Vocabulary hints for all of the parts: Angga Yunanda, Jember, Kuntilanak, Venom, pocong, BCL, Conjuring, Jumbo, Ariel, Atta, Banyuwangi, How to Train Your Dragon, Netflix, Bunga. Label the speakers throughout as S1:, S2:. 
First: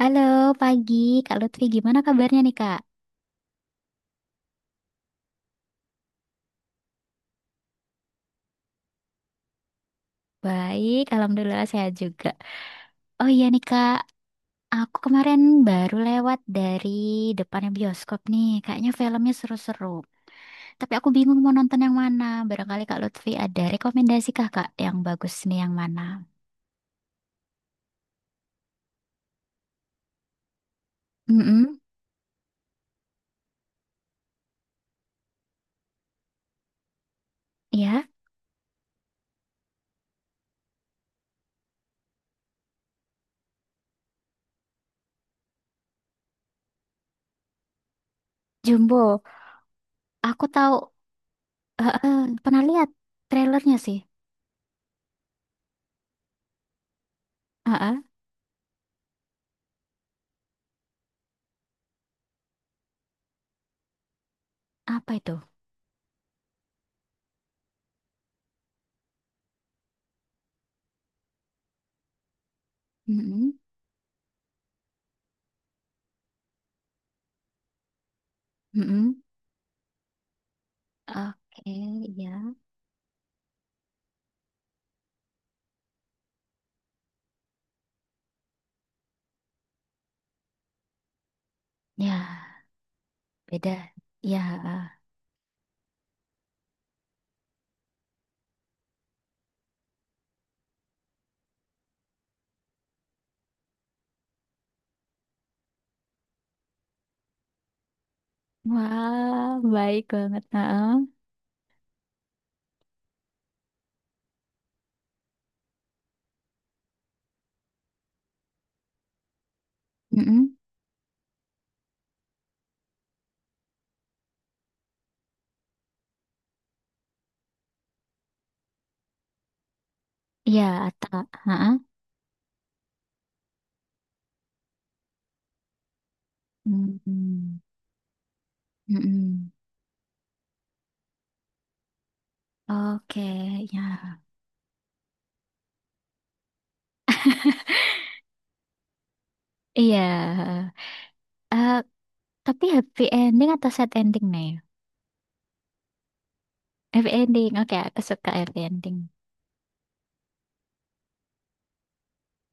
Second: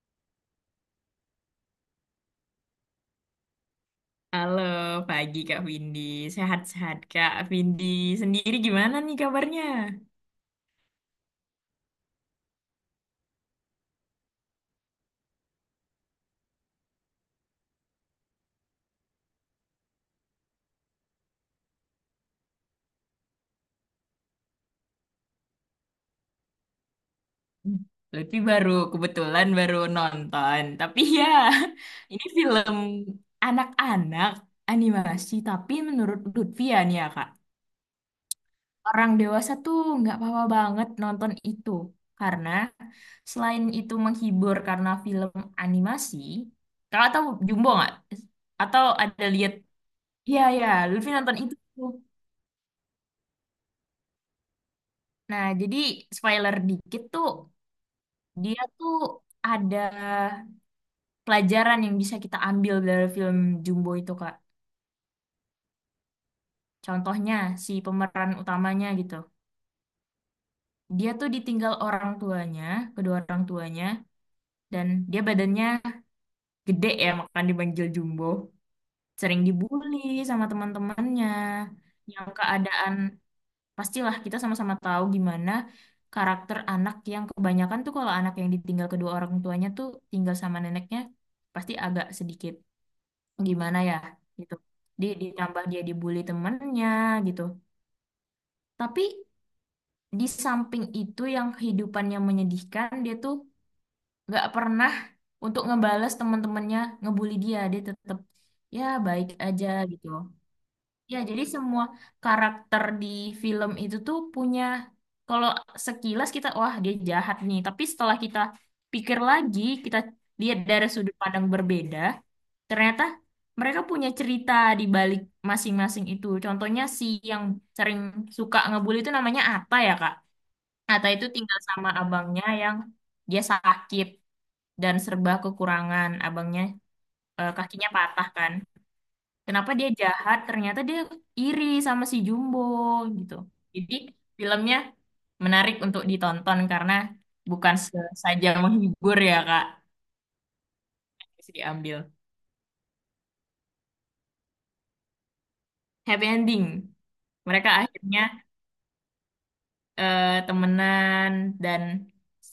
S1: Halo, pagi Kak Lutfi. Gimana kabarnya nih Kak?
S2: Halo, pagi Kak Windy. Sehat-sehat Kak Windy. Sendiri gimana nih kabarnya?
S1: Baik, Alhamdulillah sehat juga. Oh iya nih Kak, aku kemarin baru lewat dari depannya bioskop nih. Kayaknya filmnya seru-seru. Tapi aku bingung mau nonton yang mana. Barangkali Kak Lutfi ada rekomendasi kah Kak yang bagus nih yang mana?
S2: Hmm, Lutfi baru, kebetulan baru nonton. Tapi ya,
S1: mm
S2: ini film anak-anak animasi. Tapi menurut Lutfi ya nih ya Kak,
S1: ya.
S2: orang dewasa tuh nggak apa-apa banget nonton itu. Karena selain itu menghibur karena film animasi, Kakak tahu Jumbo nggak? Atau
S1: Jumbo.
S2: ada lihat? Iya,
S1: Aku
S2: ya,
S1: tahu,
S2: Lutfi nonton itu.
S1: eh, eh, pernah lihat trailernya sih.
S2: Nah, jadi spoiler dikit tuh,
S1: Eh, eh,
S2: dia tuh ada pelajaran yang bisa kita ambil dari film Jumbo itu, Kak.
S1: Apa itu?
S2: Contohnya, si pemeran utamanya gitu. Dia tuh ditinggal orang tuanya, kedua orang
S1: Mm-mm.
S2: tuanya, dan dia badannya gede ya, makanya dipanggil Jumbo.
S1: Mm-mm.
S2: Sering dibully sama teman-temannya,
S1: Oke,
S2: yang
S1: ya.
S2: keadaan. Pastilah kita sama-sama tahu gimana karakter anak yang kebanyakan tuh kalau anak yang ditinggal kedua orang tuanya tuh tinggal sama neneknya pasti agak
S1: Ya.
S2: sedikit gimana
S1: Beda.
S2: ya
S1: Ya.
S2: gitu.
S1: Ah.
S2: Dia ditambah dia dibully temennya gitu. Tapi di samping itu yang kehidupannya menyedihkan dia tuh nggak pernah untuk ngebales teman-temannya ngebully dia. Dia tetap ya baik
S1: Wah,
S2: aja
S1: baik
S2: gitu.
S1: banget. Heeh.
S2: Ya, jadi semua karakter di film itu tuh punya, kalau sekilas kita, wah dia jahat nih. Tapi setelah kita pikir lagi, kita
S1: Mm-mm.
S2: lihat dari sudut pandang berbeda, ternyata mereka punya cerita di balik masing-masing itu. Contohnya si yang sering suka ngebully itu namanya Atta ya, Kak.
S1: Ya,
S2: Atta itu
S1: Ata.
S2: tinggal
S1: Heeh.
S2: sama abangnya yang dia sakit dan serba kekurangan. Abangnya
S1: Mm-mm.
S2: kakinya patah kan.
S1: Mm-mm.
S2: Kenapa dia jahat? Ternyata dia iri sama si Jumbo
S1: Oke,
S2: gitu.
S1: ya.
S2: Jadi filmnya menarik untuk ditonton karena bukan se- saja menghibur ya Kak,
S1: Iya.
S2: terus
S1: Eh,
S2: diambil.
S1: tapi happy ending atau sad ending nih?
S2: Happy ending.
S1: Happy ending.
S2: Mereka
S1: Oke, aku
S2: akhirnya
S1: suka happy ending.
S2: temenan dan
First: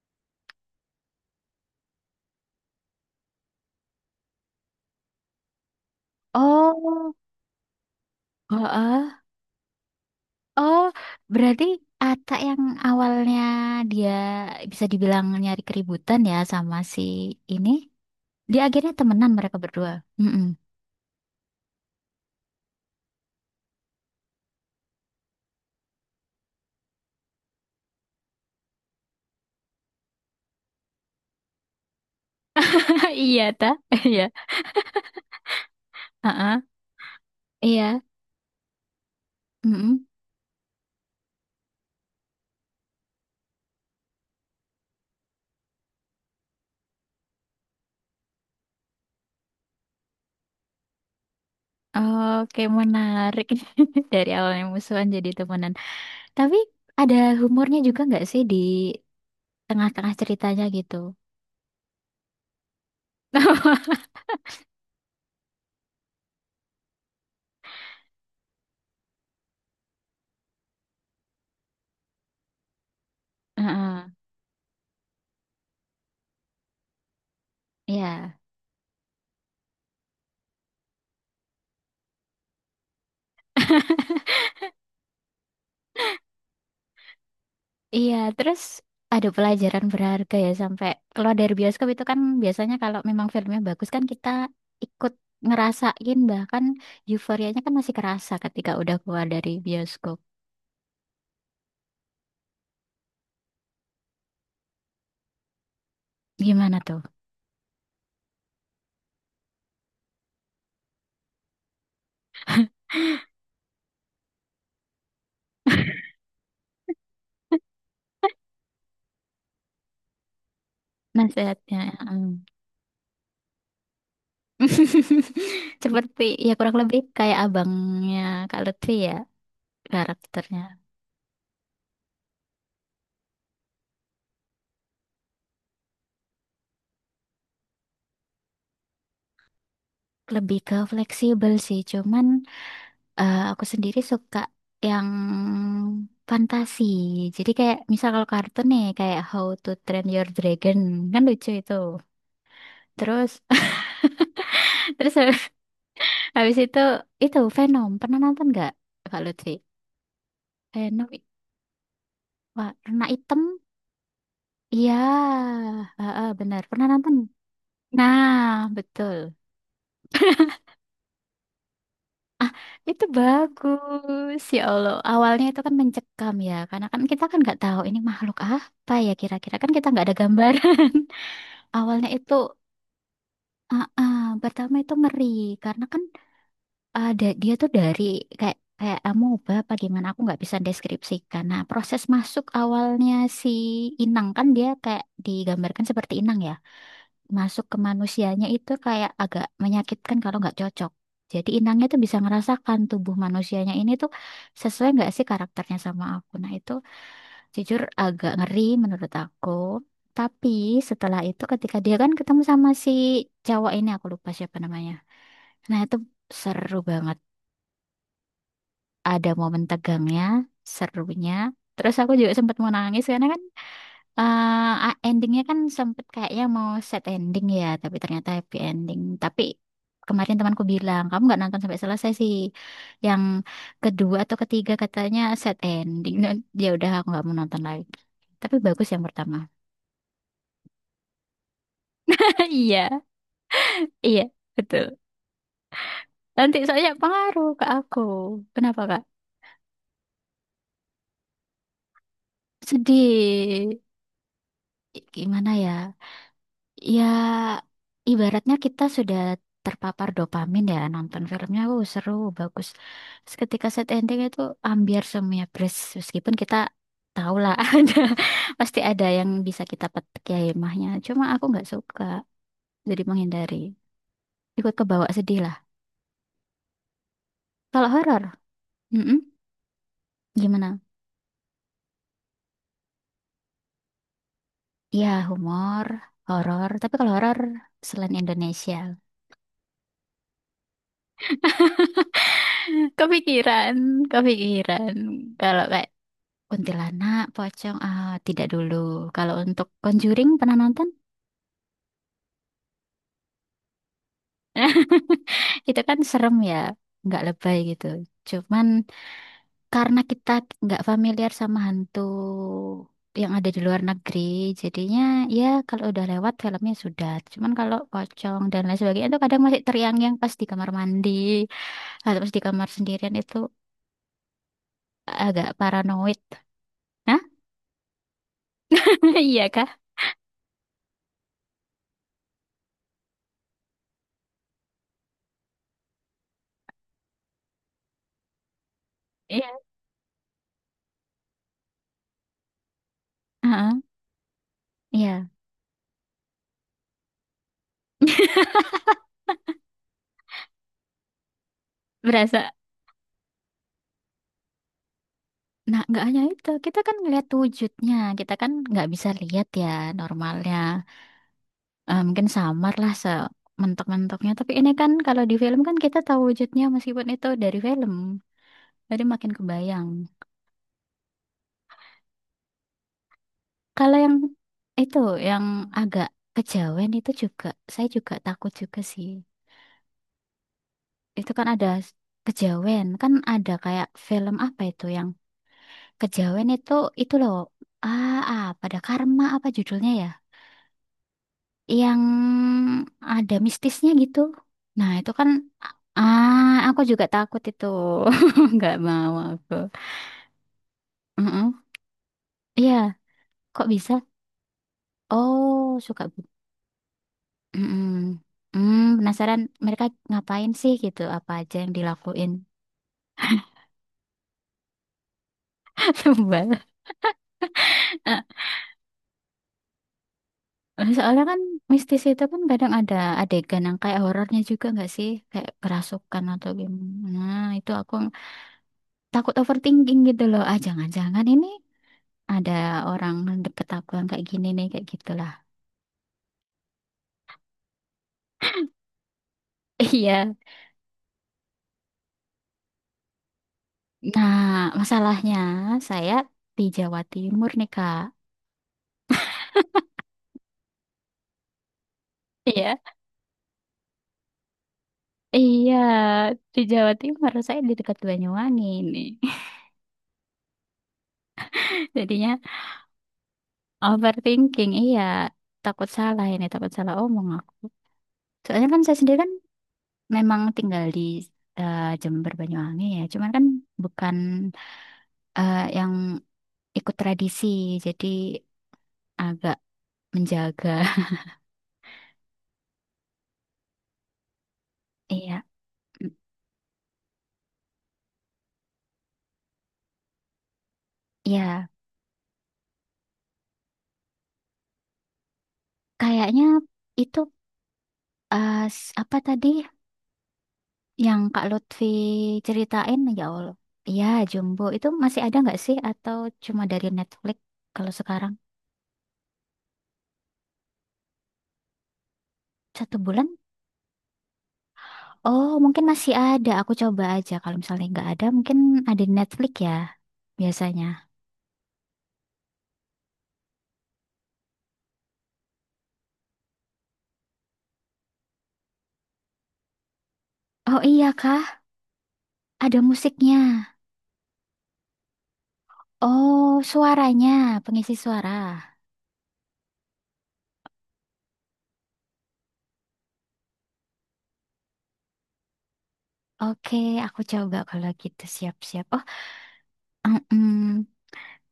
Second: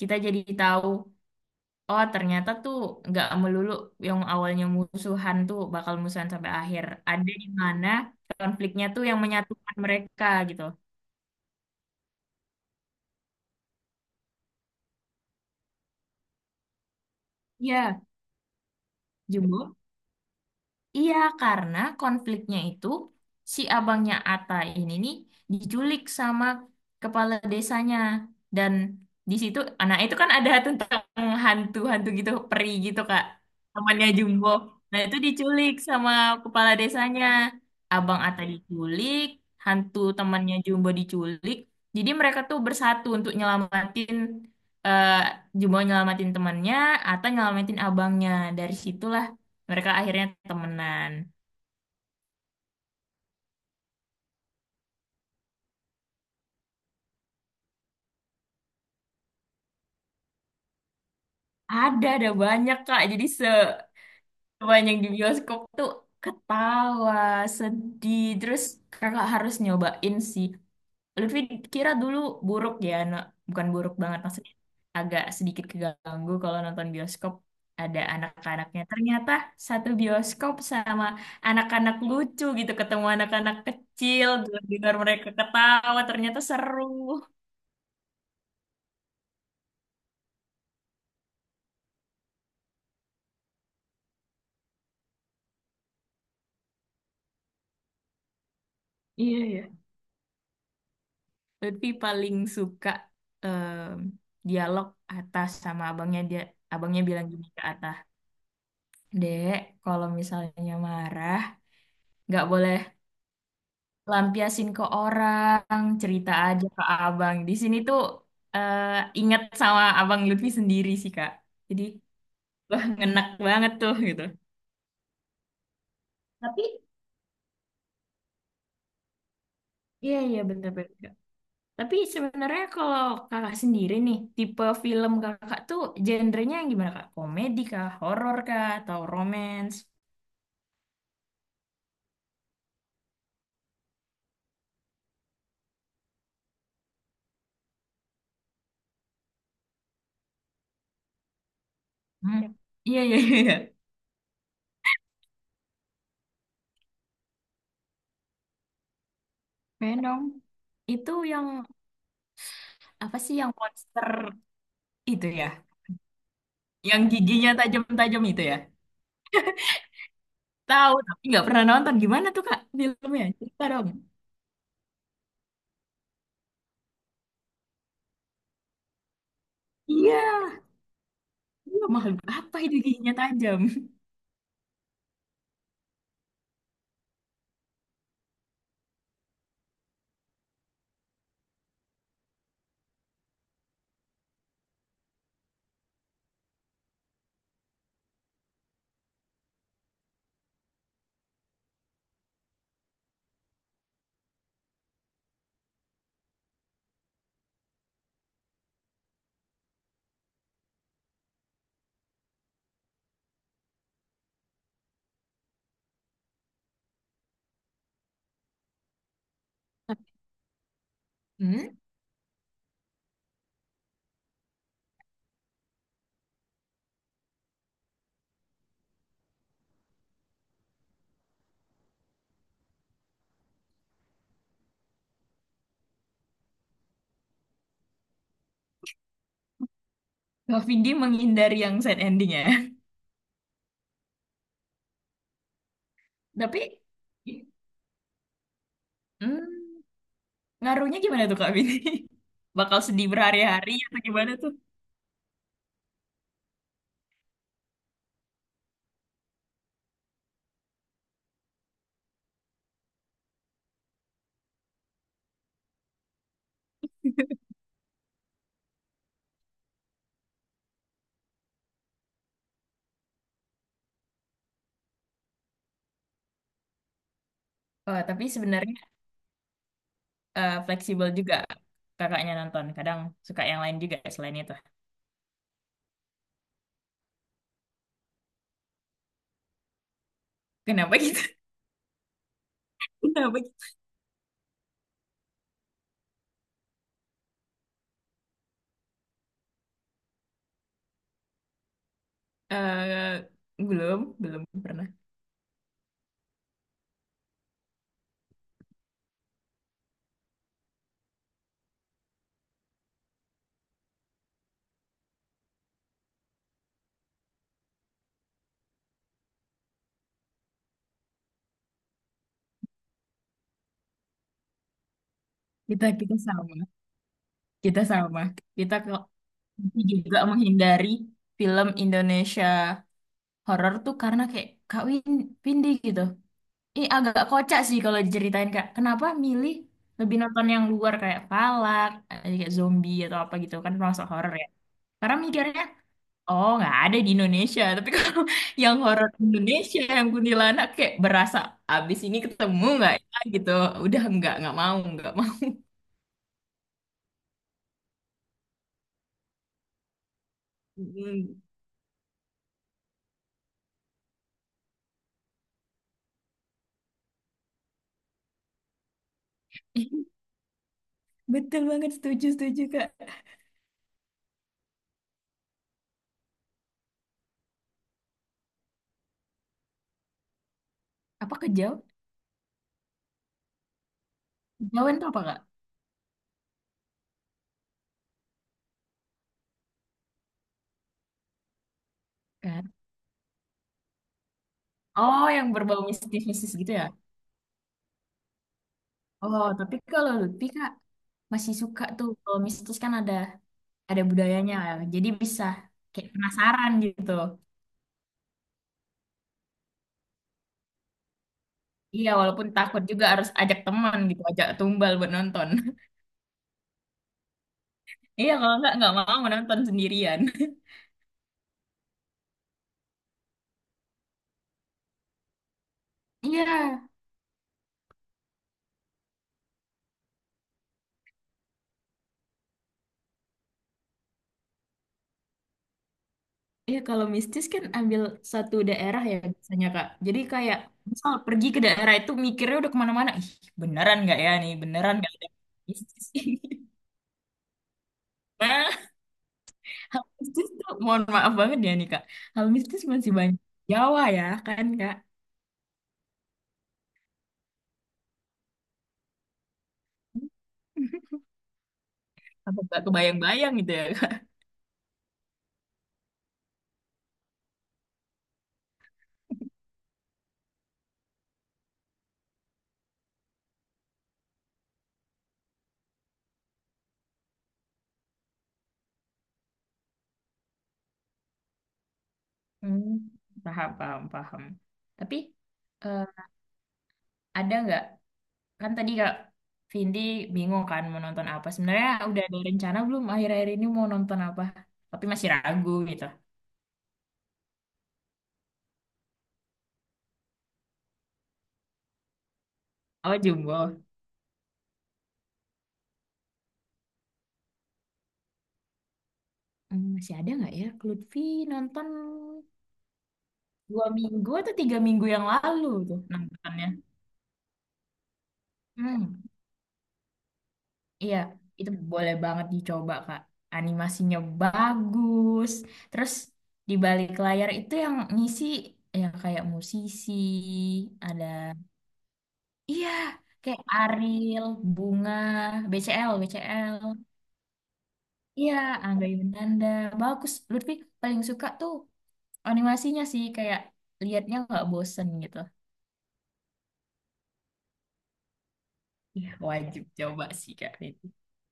S2: kita jadi tahu oh ternyata tuh nggak melulu yang awalnya musuhan tuh bakal musuhan sampai akhir.
S1: Oh,
S2: Ada di mana konfliknya tuh
S1: heeh.
S2: yang menyatukan mereka gitu.
S1: Oh, berarti Ata yang awalnya dia bisa dibilang nyari keributan ya sama si ini.
S2: Iya,
S1: Dia akhirnya temenan mereka
S2: Jumbo.
S1: berdua. Mm-mm.
S2: Iya, karena konfliknya itu si abangnya Ata ini nih diculik sama kepala desanya dan di situ anak itu kan ada tentang hantu-hantu gitu, peri gitu Kak.
S1: Iya, ta?
S2: Temannya
S1: Iya.
S2: Jumbo. Nah, itu diculik sama
S1: Heeh.
S2: kepala desanya.
S1: Iya.
S2: Abang Ata diculik, hantu
S1: Mm-mm.
S2: temannya Jumbo diculik. Jadi mereka tuh bersatu untuk nyelamatin eh Jumbo nyelamatin temannya, Ata nyelamatin abangnya. Dari situlah mereka akhirnya temenan.
S1: Oke, menarik. Dari awalnya musuhan jadi temenan. Tapi ada humornya juga nggak sih di tengah-tengah ceritanya gitu?
S2: Ada banyak, Kak. Jadi sebanyak di bioskop tuh ketawa, sedih. Terus kakak harus nyobain sih. Lutfi kira dulu buruk ya, bukan buruk
S1: Heeh.
S2: banget maksudnya. Agak sedikit keganggu kalau nonton bioskop ada
S1: Iya.
S2: anak-anaknya. Ternyata satu bioskop sama anak-anak lucu gitu. Ketemu anak-anak kecil, dengar mereka ketawa. Ternyata seru.
S1: Iya, terus ada pelajaran berharga ya sampai keluar dari bioskop itu kan biasanya kalau memang filmnya bagus kan kita ikut ngerasain bahkan euforianya kan masih kerasa ketika udah keluar
S2: Iya,
S1: dari
S2: ya.
S1: bioskop.
S2: Lutfi paling suka dialog atas sama abangnya dia.
S1: Gimana tuh
S2: Abangnya bilang gini ke Atta, "Dek, kalau misalnya marah, nggak boleh lampiasin ke orang, cerita aja ke abang." Di sini tuh eh, ingat sama abang Lutfi sendiri sih, Kak.
S1: nasihatnya?
S2: Jadi, wah, ngenak banget tuh gitu.
S1: Seperti ya kurang
S2: Tapi,
S1: lebih kayak abangnya Kak Lutfi ya
S2: iya,
S1: karakternya.
S2: bener-bener. Tapi sebenarnya kalau kakak sendiri nih, tipe film kakak tuh genrenya yang gimana kak? Komedi kah? Horor kah? Atau romance?
S1: Lebih ke fleksibel sih, cuman aku sendiri suka yang fantasi. Jadi kayak misal kalau kartun nih kayak How to Train Your Dragon kan lucu itu.
S2: Hmm, Iya, iya, iya.
S1: Terus
S2: iya.
S1: terus habis itu Venom. Pernah nonton nggak Kak Lutfi?
S2: Keren.
S1: Venom i-
S2: Itu yang
S1: warna
S2: apa sih
S1: hitam.
S2: yang monster itu
S1: Iya,
S2: ya?
S1: heeh, benar. Pernah
S2: Yang
S1: nonton?
S2: giginya tajam-tajam itu
S1: Nah,
S2: ya?
S1: betul.
S2: Tahu tapi nggak pernah nonton. Gimana tuh
S1: Ah,
S2: kak
S1: itu
S2: filmnya? Cerita dong.
S1: bagus. Ya Allah, awalnya itu kan mencekam ya, karena kan kita kan nggak tahu ini makhluk apa ya kira-kira kan kita nggak ada
S2: Iya,
S1: gambaran.
S2: iya
S1: Awalnya
S2: makhluk
S1: itu,
S2: apa itu giginya tajam?
S1: ah, ah, pertama itu ngeri karena kan ada dia tuh dari kayak kayak amoeba apa gimana aku nggak bisa deskripsikan. Nah, proses masuk awalnya si inang kan dia kayak digambarkan seperti inang ya masuk ke manusianya itu kayak agak menyakitkan kalau nggak cocok. Jadi inangnya tuh bisa ngerasakan tubuh manusianya ini tuh sesuai nggak sih karakternya sama aku. Nah itu jujur agak ngeri menurut aku. Tapi setelah itu ketika dia kan ketemu sama si cowok ini aku lupa siapa namanya. Nah itu seru banget. Ada momen tegangnya, serunya.
S2: Hmm?
S1: Terus aku juga sempat mau nangis karena kan Eh, endingnya kan sempet kayaknya mau set ending ya, tapi ternyata happy ending. Tapi kemarin temanku bilang, kamu nggak nonton sampai selesai sih. Yang kedua atau ketiga katanya set ending. Dan ya udah aku nggak mau nonton lagi. Tapi bagus yang pertama.
S2: Kak Vindi menghindari yang sad ending ya.
S1: Iya, iya, betul. Nanti
S2: Tapi,
S1: soalnya pengaruh ke aku. Kenapa, Kak?
S2: hmm. Ngaruhnya gimana tuh Kak Bini? Bakal sedih
S1: Sedih.
S2: berhari-hari atau gimana tuh?
S1: Gimana ya? Ya, ibaratnya kita sudah terpapar dopamin ya nonton filmnya, wow seru, bagus. Terus ketika set ending itu ambiar semuanya beres, meskipun kita tahu lah ada pasti ada yang bisa kita petik ya hikmahnya. Cuma aku nggak suka, jadi menghindari. Ikut kebawa sedih lah. Kalau
S2: Oh,
S1: horor,
S2: tapi sebenarnya
S1: mm-mm, gimana?
S2: fleksibel juga kakaknya nonton. Kadang suka yang lain juga selain itu.
S1: Ya humor, horor. Tapi kalau horor selain Indonesia,
S2: Kenapa gitu? Kenapa gitu?
S1: kepikiran, kepikiran. Kalau Kuntilanak, pocong, ah, tidak dulu. Kalau untuk Conjuring pernah nonton?
S2: Eh, belum, belum pernah.
S1: Itu kan serem ya, nggak lebay gitu. Cuman karena kita nggak familiar sama hantu yang ada di luar negeri, jadinya ya kalau udah lewat filmnya sudah. Cuman kalau pocong dan lain sebagainya itu kadang masih teriang-yang pas di kamar mandi atau pas di kamar sendirian itu agak
S2: Kita kita
S1: paranoid.
S2: sama,
S1: Hah?
S2: kita sama. Kita kok
S1: Iya kah?
S2: tapi juga menghindari film Indonesia horor tuh karena kayak Kak Win, Windy gitu. Ini agak kocak sih kalau diceritain Kak. Kenapa milih
S1: Iya.
S2: lebih nonton yang luar kayak Palak, eh, kayak zombie atau apa gitu kan
S1: Heeh,
S2: termasuk horor ya. Karena
S1: iya.
S2: mikirnya, oh nggak ada di Indonesia. Tapi kalau yang horor Indonesia yang kuntilanak kayak berasa abis ini
S1: Berasa.
S2: ketemu nggak ya gitu. Udah nggak mau nggak mau.
S1: Nah, nggak hanya itu, kita kan ngelihat wujudnya, kita kan nggak bisa lihat ya normalnya.
S2: Mm.
S1: Eh, mungkin samar lah sementok-mentoknya, tapi ini kan kalau di film kan kita tahu wujudnya meskipun itu dari film, jadi makin kebayang.
S2: Ih, betul banget setuju setuju Kak.
S1: Kalau yang itu, yang agak kejawen itu juga, saya juga takut juga sih. Itu
S2: Apa
S1: kan ada
S2: kejauh?
S1: kejawen, kan ada kayak film apa itu
S2: Kejauhan
S1: yang
S2: tuh apa Kak?
S1: kejawen itu loh, ah, apa ada karma apa judulnya ya? Yang
S2: Kan?
S1: ada mistisnya gitu. Nah, itu
S2: Oh
S1: kan
S2: yang berbau
S1: ah
S2: mistis-mistis gitu
S1: aku
S2: ya.
S1: juga takut itu. Nggak mau
S2: Oh,
S1: aku.
S2: tapi kalau Lutfi Kak
S1: Mm-mm.
S2: masih suka tuh kalau
S1: Iya,
S2: mistis kan ada
S1: kok bisa?
S2: ada budayanya ya. Jadi bisa
S1: Oh, suka
S2: kayak
S1: bu.
S2: penasaran gitu.
S1: Mm-mm. Hmm, penasaran mereka ngapain sih gitu? Apa aja yang
S2: Iya,
S1: dilakuin?
S2: walaupun takut juga harus ajak teman gitu, ajak tumbal buat nonton.
S1: Sebel.
S2: Iya, kalau nggak mau nonton sendirian.
S1: Soalnya kan mistis itu kan kadang ada adegan yang kayak horornya juga nggak sih? Kayak kerasukan atau
S2: Iya,
S1: gimana. Nah, itu aku takut overthinking gitu loh. Ah, jangan-jangan ini ada orang deket aku yang kayak gini nih kayak gitulah
S2: iya kalau mistis kan ambil satu daerah ya biasanya Kak.
S1: iya
S2: Jadi kayak misal pergi ke daerah itu mikirnya udah kemana-mana. Ih, beneran nggak ya
S1: nah
S2: nih? Beneran nggak ada
S1: masalahnya
S2: mistis
S1: saya
S2: ini?
S1: di Jawa Timur nih kak
S2: Hal mistis tuh, mohon maaf banget ya nih Kak. Hal
S1: iya
S2: mistis masih banyak Jawa ya kan Kak?
S1: iya di Jawa Timur saya di dekat Banyuwangi nih jadinya
S2: Apa nggak kebayang-bayang gitu ya Kak?
S1: overthinking iya takut salah ini takut salah omong aku soalnya kan saya sendiri kan memang tinggal di Jember Banyuwangi ya cuman kan bukan yang ikut tradisi jadi agak menjaga
S2: Hmm, paham, paham, paham. Tapi
S1: iya
S2: eh,
S1: mm,
S2: ada nggak? Kan tadi Kak Vindi bingung kan mau nonton apa.
S1: iya.
S2: Sebenarnya udah ada rencana belum akhir-akhir ini mau nonton apa? Tapi masih ragu gitu.
S1: Kayaknya itu apa tadi yang Kak Lutfi ceritain
S2: Oh,
S1: ya Allah.
S2: Jumbo.
S1: Iya, Jumbo itu masih ada nggak sih atau cuma dari Netflix kalau sekarang?
S2: Hmm, masih ada nggak ya? Lutfi nonton
S1: Satu bulan?
S2: 2 minggu atau 3 minggu yang
S1: Oh,
S2: lalu
S1: mungkin
S2: tuh
S1: masih ada.
S2: nontonnya.
S1: Aku coba aja. Kalau misalnya nggak ada, mungkin ada di
S2: Hmm.
S1: Netflix ya biasanya.
S2: Iya, itu boleh banget dicoba, Kak. Animasinya bagus. Terus di balik layar itu yang ngisi ya kayak musisi,
S1: Oh iya
S2: ada
S1: kah? Ada
S2: iya,
S1: musiknya.
S2: kayak Ariel, Bunga, BCL,
S1: Oh,
S2: BCL.
S1: suaranya, pengisi
S2: Iya,
S1: suara.
S2: Angga Yunanda. Bagus. Lutfi paling suka tuh animasinya sih kayak liatnya nggak bosen gitu.
S1: Oke, aku coba kalau gitu siap-siap.
S2: Iya, wajib
S1: Oh,
S2: coba
S1: mm-mm.
S2: sih, Kak. Itu.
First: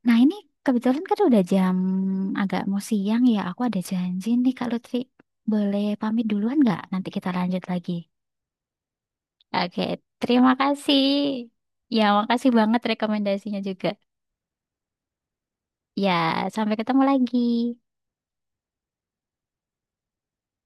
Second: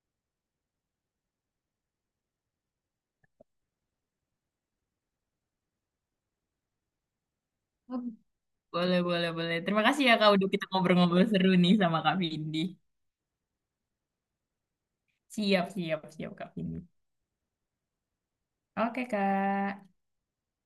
S1: Nah, ini kebetulan kan udah jam agak mau siang ya. Aku ada janji nih Kak Lutfi. Boleh pamit duluan nggak? Nanti kita lanjut lagi.
S2: Boleh, boleh, boleh.
S1: Oke,
S2: Terima kasih ya, Kak, udah
S1: terima
S2: kita
S1: kasih.
S2: ngobrol-ngobrol seru nih sama
S1: Ya,
S2: Kak
S1: makasih
S2: Vindi.
S1: banget rekomendasinya juga.
S2: Siap, siap,
S1: Ya,
S2: siap Kak
S1: sampai
S2: Vini.
S1: ketemu lagi.
S2: Oke Kak,